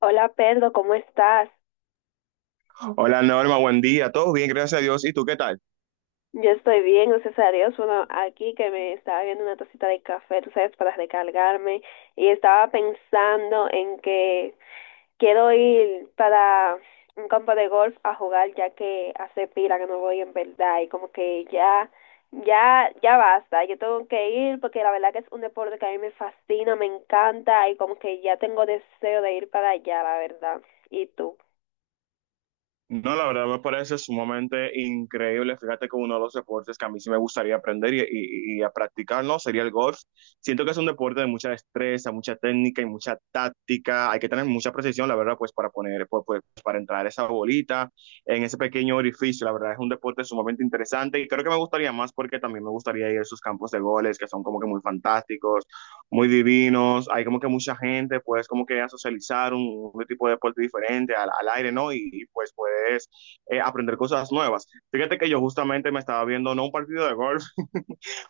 Hola Pedro, ¿cómo estás? Hola Norma, buen día. Todo bien, gracias a Dios. ¿Y tú qué tal? Yo estoy bien, gracias a Dios. Bueno, aquí que me estaba viendo una tacita de café, tú sabes, para recargarme y estaba pensando en que quiero ir para un campo de golf a jugar ya que hace pila que no voy en verdad y como que ya, ya, ya basta. Yo tengo que ir porque la verdad que es un deporte que a mí me fascina, me encanta y como que ya tengo deseo de ir para allá, la verdad. ¿Y tú? No, la verdad me parece sumamente increíble. Fíjate que uno de los deportes que a mí sí me gustaría aprender y a practicar, ¿no? Sería el golf. Siento que es un deporte de mucha destreza, mucha técnica y mucha táctica. Hay que tener mucha precisión, la verdad, pues para poner, pues, para entrar esa bolita en ese pequeño orificio. La verdad es un deporte sumamente interesante y creo que me gustaría más porque también me gustaría ir a esos campos de goles que son como que muy fantásticos, muy divinos. Hay como que mucha gente, pues como que a socializar un tipo de deporte diferente al aire, ¿no? Y pues puedes aprender cosas nuevas. Fíjate que yo justamente me estaba viendo, no un partido de golf,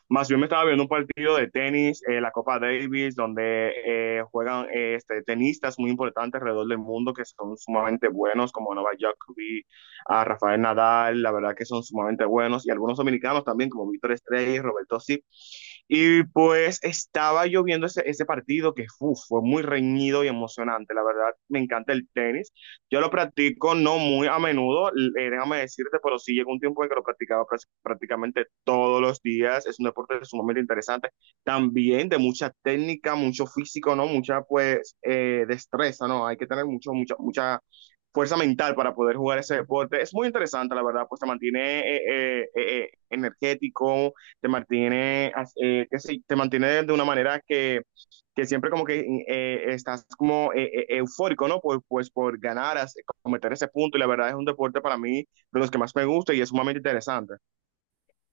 más bien me estaba viendo un partido de tenis, la Copa Davis, donde juegan tenistas muy importantes alrededor del mundo que son sumamente buenos, como Novak Djokovic, a Rafael Nadal. La verdad que son sumamente buenos, y algunos dominicanos también, como Víctor Estrella y Roberto Sip. Y pues estaba yo viendo ese partido que, uf, fue muy reñido y emocionante. La verdad, me encanta el tenis, yo lo practico no muy a menudo, déjame decirte, pero sí llegó un tiempo en que lo practicaba prácticamente todos los días. Es un deporte sumamente interesante, también de mucha técnica, mucho físico, ¿no? Mucha, pues, destreza, ¿no? Hay que tener mucha fuerza mental para poder jugar ese deporte. Es muy interesante, la verdad, pues te mantiene energético, te mantiene, que sí, te mantiene de una manera que siempre como que estás como eufórico, ¿no? Pues, por ganar, cometer ese punto. Y la verdad es un deporte para mí de los que más me gusta y es sumamente interesante.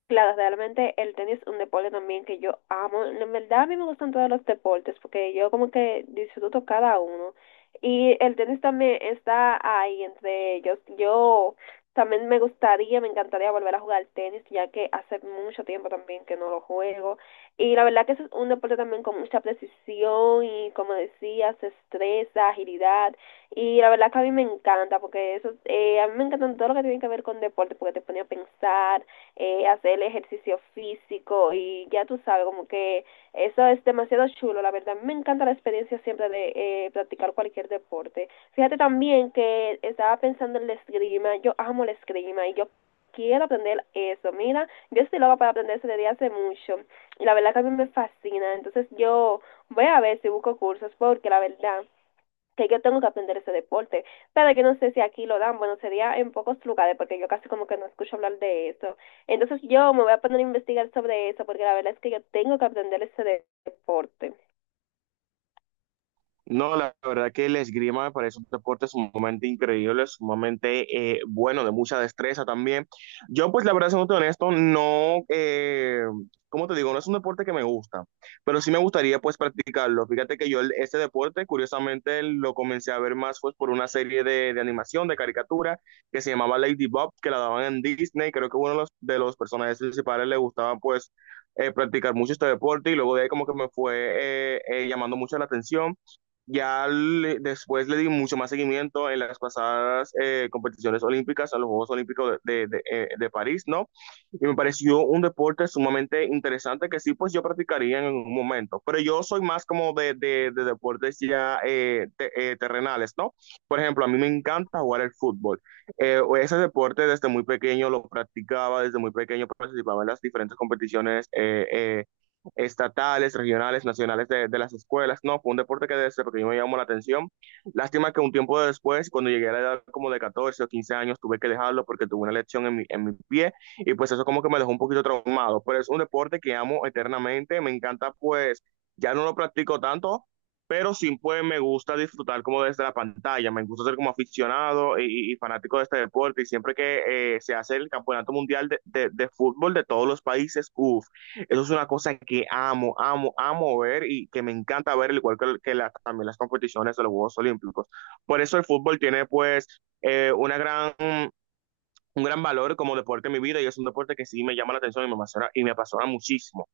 Claro, realmente el tenis es un deporte también que yo amo. En verdad a mí me gustan todos los deportes porque yo como que disfruto cada uno. Y el tenis también está ahí entre ellos. Yo también me gustaría, me encantaría volver a jugar tenis ya que hace mucho tiempo también que no lo juego. Y la verdad que es un deporte también con mucha precisión y como decías, destreza, agilidad. Y la verdad que a mí me encanta porque eso, a mí me encantan todo lo que tiene que ver con deporte porque te pone a pensar hacer el ejercicio físico y ya tú sabes, como que eso es demasiado chulo, la verdad. Me encanta la experiencia siempre de practicar cualquier deporte. Fíjate también que estaba pensando en la esgrima, yo amo la esgrima y yo quiero aprender eso. Mira, yo estoy loca para aprender eso desde hace mucho y la verdad que a mí me fascina. Entonces yo voy a ver si busco cursos porque la verdad que yo tengo que aprender ese deporte. Sabe que no sé si aquí lo dan, bueno, sería en pocos lugares porque yo casi como que no escucho hablar de eso. Entonces yo me voy a poner a investigar sobre eso porque la verdad es que yo tengo que aprender deporte. No, la verdad que el esgrima me parece un deporte sumamente increíble, sumamente, bueno, de mucha destreza también. Yo, pues, la verdad, siendo honesto, no, ¿cómo te digo? No es un deporte que me gusta, pero sí me gustaría, pues, practicarlo. Fíjate que este deporte, curiosamente, lo comencé a ver más, pues, por una serie de animación, de caricatura, que se llamaba Lady Bob, que la daban en Disney. Creo que uno de los personajes principales le gustaba, pues, practicar mucho este deporte, y luego de ahí como que me fue llamando mucho la atención. Ya después le di mucho más seguimiento en las pasadas competiciones olímpicas, a los Juegos Olímpicos de París, ¿no? Y me pareció un deporte sumamente interesante que sí, pues yo practicaría en un momento, pero yo soy más como de deportes ya terrenales, ¿no? Por ejemplo, a mí me encanta jugar el fútbol. Ese deporte desde muy pequeño lo practicaba, desde muy pequeño participaba en las diferentes competiciones, estatales, regionales, nacionales de las escuelas. No, fue un deporte que desde pequeño me llamó la atención. Lástima que un tiempo después, cuando llegué a la edad como de 14 o 15 años, tuve que dejarlo porque tuve una lesión en mi pie, y pues eso como que me dejó un poquito traumado. Pero es un deporte que amo eternamente, me encanta, pues ya no lo practico tanto, pero sí pues me gusta disfrutar como desde la pantalla, me gusta ser como aficionado y fanático de este deporte. Y siempre que se hace el Campeonato Mundial de Fútbol de todos los países, uff, eso es una cosa que amo, amo, amo ver, y que me encanta ver, al igual que, también las competiciones de los Juegos Olímpicos. Por eso el fútbol tiene, pues, una gran, un gran valor como deporte en mi vida, y es un deporte que sí me llama la atención y me apasiona muchísimo.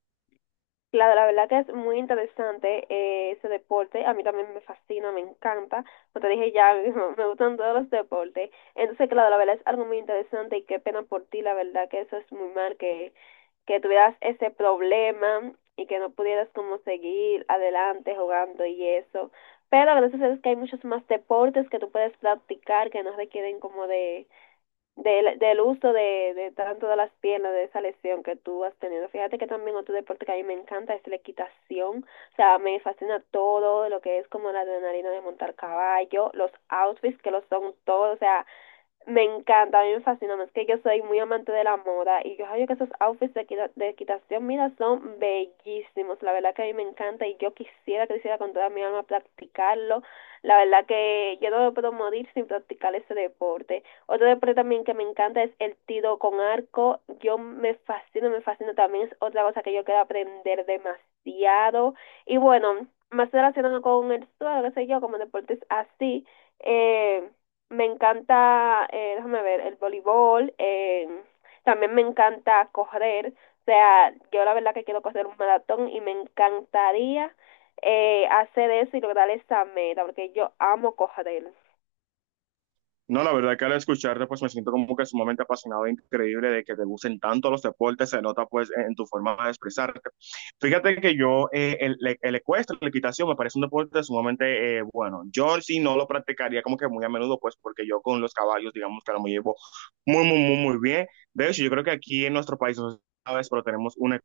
Claro, la verdad que es muy interesante ese deporte. A mí también me fascina, me encanta. Como te dije ya, me gustan todos los deportes. Entonces, claro, la verdad es algo muy interesante y qué pena por ti, la verdad que eso es muy mal, que tuvieras ese problema y que no pudieras como seguir adelante jugando y eso. Pero gracias a Dios que hay muchos más deportes que tú puedes practicar que no requieren como de del uso de tanto de las piernas, de esa lesión que tú has tenido. Fíjate que también otro deporte que a mí me encanta es la equitación. O sea, me fascina todo lo que es como la adrenalina de montar caballo, los outfits que lo son todo. O sea, me encanta, a mí me fascina, es que yo soy muy amante de la moda y yo sabía que esos outfits de equitación, mira, son bellísimos, la verdad que a mí me encanta y yo quisiera, quisiera con toda mi alma practicarlo, la verdad que yo no me puedo morir sin practicar ese deporte. Otro deporte también que me encanta es el tiro con arco, yo me fascino también, es otra cosa que yo quiero aprender demasiado y bueno, más relacionado con el suelo, qué sé yo, como deportes así. Eh, Me encanta, déjame ver, el voleibol, también me encanta correr, o sea, yo la verdad que quiero correr un maratón y me encantaría hacer eso y lograr esa meta, porque yo amo correr. No, la verdad que al escucharte, pues me siento como que sumamente apasionado e increíble de que te gusten tanto los deportes, se nota pues en tu forma de expresarte. Fíjate que yo, el ecuestre, la equitación, me parece un deporte sumamente, bueno. Yo sí no lo practicaría como que muy a menudo, pues porque yo con los caballos, digamos que ahora me llevo muy, muy, muy, muy bien. De hecho, yo creo que aquí en nuestro país, no sé si sabes, pero tenemos una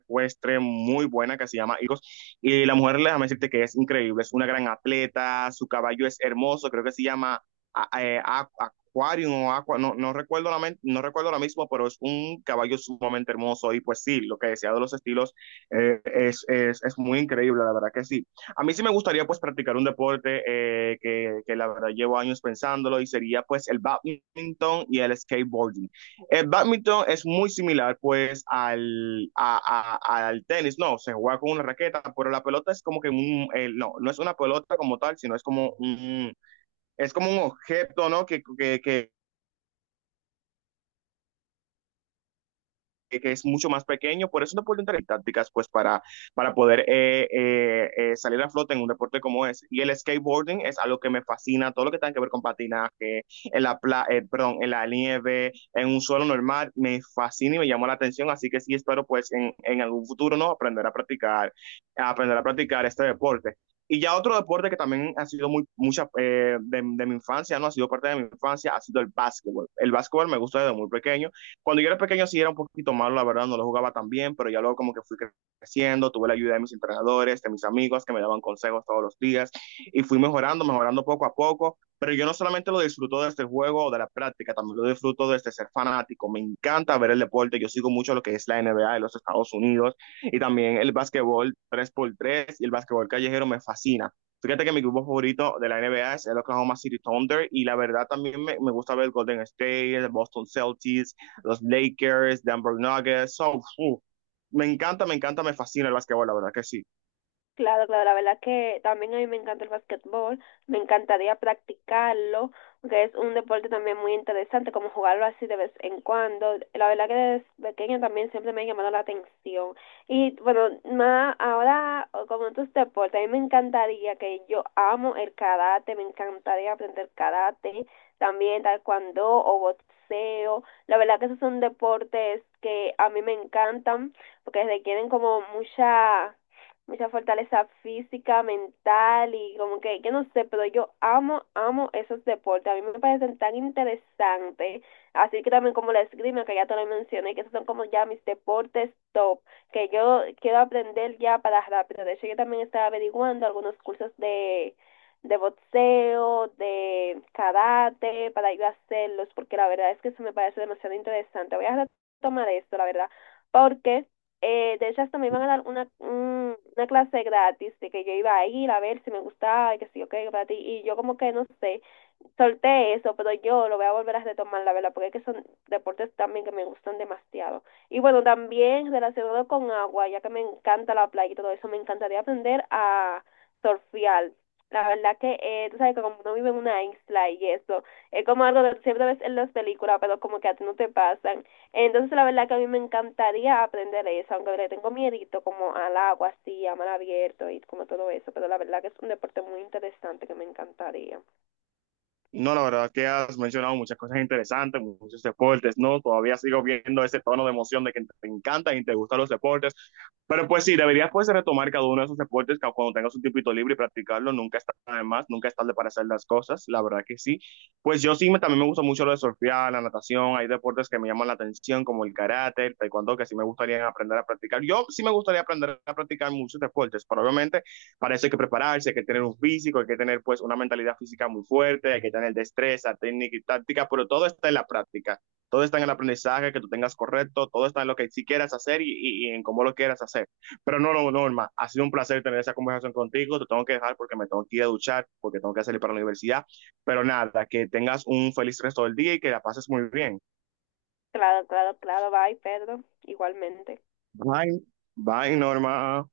ecuestre muy buena que se llama Iros. Y la mujer, déjame decirte que es increíble, es una gran atleta, su caballo es hermoso, creo que se llama, Aquarium o Aqua, no, no recuerdo la, men- no recuerdo ahora mismo, pero es un caballo sumamente hermoso. Y pues sí, lo que decía de los estilos, es muy increíble, la verdad que sí. A mí sí me gustaría, pues, practicar un deporte, que, la verdad llevo años pensándolo, y sería, pues, el badminton y el skateboarding. El bádminton es muy similar, pues, al tenis, no, se juega con una raqueta, pero la pelota es como que un, no, no es una pelota como tal, sino es como un objeto, ¿no? Que es mucho más pequeño, por eso te pueden tener tácticas pues para, poder salir a flote en un deporte como ese. Y el skateboarding es algo que me fascina, todo lo que tenga que ver con patinaje, en la, pla perdón, en la nieve, en un suelo normal, me fascina y me llamó la atención. Así que sí, espero pues en algún futuro, ¿no?, aprender a practicar este deporte. Y ya otro deporte que también ha sido muy, mucha de mi infancia, no, ha sido parte de mi infancia, ha sido el básquetbol. El básquetbol me gusta desde muy pequeño. Cuando yo era pequeño sí era un poquito malo, la verdad, no lo jugaba tan bien, pero ya luego como que fui creciendo, tuve la ayuda de mis entrenadores, de mis amigos que me daban consejos todos los días, y fui mejorando, mejorando poco a poco. Pero yo no solamente lo disfruto de este juego o de la práctica, también lo disfruto desde ser fanático, me encanta ver el deporte. Yo sigo mucho lo que es la NBA de los Estados Unidos, y también el básquetbol 3x3, y el básquetbol callejero me fascina. Fíjate que mi equipo favorito de la NBA es el Oklahoma City Thunder, y la verdad también me gusta ver Golden State, el Boston Celtics, los Lakers, Denver Nuggets. Me encanta, me encanta, me fascina el básquetbol, la verdad que sí. Claro, claro, la verdad que también a mí me encanta el basquetbol, me encantaría practicarlo, porque es un deporte también muy interesante, como jugarlo así de vez en cuando. La verdad que desde pequeña también siempre me ha llamado la atención. Y bueno, más ahora o con otros deportes, a mí me encantaría que yo amo el karate, me encantaría aprender karate, también taekwondo o boxeo. La verdad que esos son deportes que a mí me encantan, porque requieren como mucha mucha fortaleza física, mental y como que, yo no sé, pero yo amo, amo esos deportes. A mí me parecen tan interesantes. Así que también como la esgrima, que ya te lo mencioné, que esos son como ya mis deportes top, que yo quiero aprender ya para rápido. De hecho, yo también estaba averiguando algunos cursos de boxeo, de karate, para ir a hacerlos, porque la verdad es que eso me parece demasiado interesante. Voy a retomar esto, la verdad, porque de hecho, hasta me iban a dar una clase gratis de que yo iba a ir a ver si me gustaba y que sí, ok, para ti. Y yo como que no sé, solté eso, pero yo lo voy a volver a retomar, la verdad, porque es que son deportes también que me gustan demasiado. Y bueno, también relacionado con agua, ya que me encanta la playa y todo eso, me encantaría aprender a surfear. La verdad que, tú sabes que como uno vive en una isla y eso, es como algo que siempre ves en las películas, pero como que a ti no te pasan. Entonces, la verdad que a mí me encantaría aprender eso, aunque le tengo miedito como al agua, así, a mar abierto y como todo eso, pero la verdad que es un deporte muy interesante que me encantaría. No, la verdad que has mencionado muchas cosas interesantes, muchos deportes, ¿no? Todavía sigo viendo ese tono de emoción de que te encantan y te gustan los deportes. Pero pues sí, deberías pues retomar cada uno de esos deportes que cuando tengas un tipito libre y practicarlo, nunca está de más, nunca es tarde para hacer las cosas, la verdad que sí. Pues yo sí, también me gusta mucho lo de surfear, la natación. Hay deportes que me llaman la atención como el karate, el taekwondo, que sí me gustaría aprender a practicar. Yo sí me gustaría aprender a practicar muchos deportes, pero obviamente para eso hay que prepararse, hay que tener un físico, hay que tener, pues, una mentalidad física muy fuerte, hay que tener destreza, técnica y táctica, pero todo está en la práctica, todo está en el aprendizaje que tú tengas correcto, todo está en lo que sí quieras hacer y, y en cómo lo quieras hacer. Pero no, no, no, Norma, ha sido un placer tener esa conversación contigo, te tengo que dejar porque me tengo que ir a duchar, porque tengo que salir para la universidad, pero nada, que tengas un feliz resto del día y que la pases muy bien. Claro, claro, claro, bye, Pedro, igualmente. Bye, bye, Norma.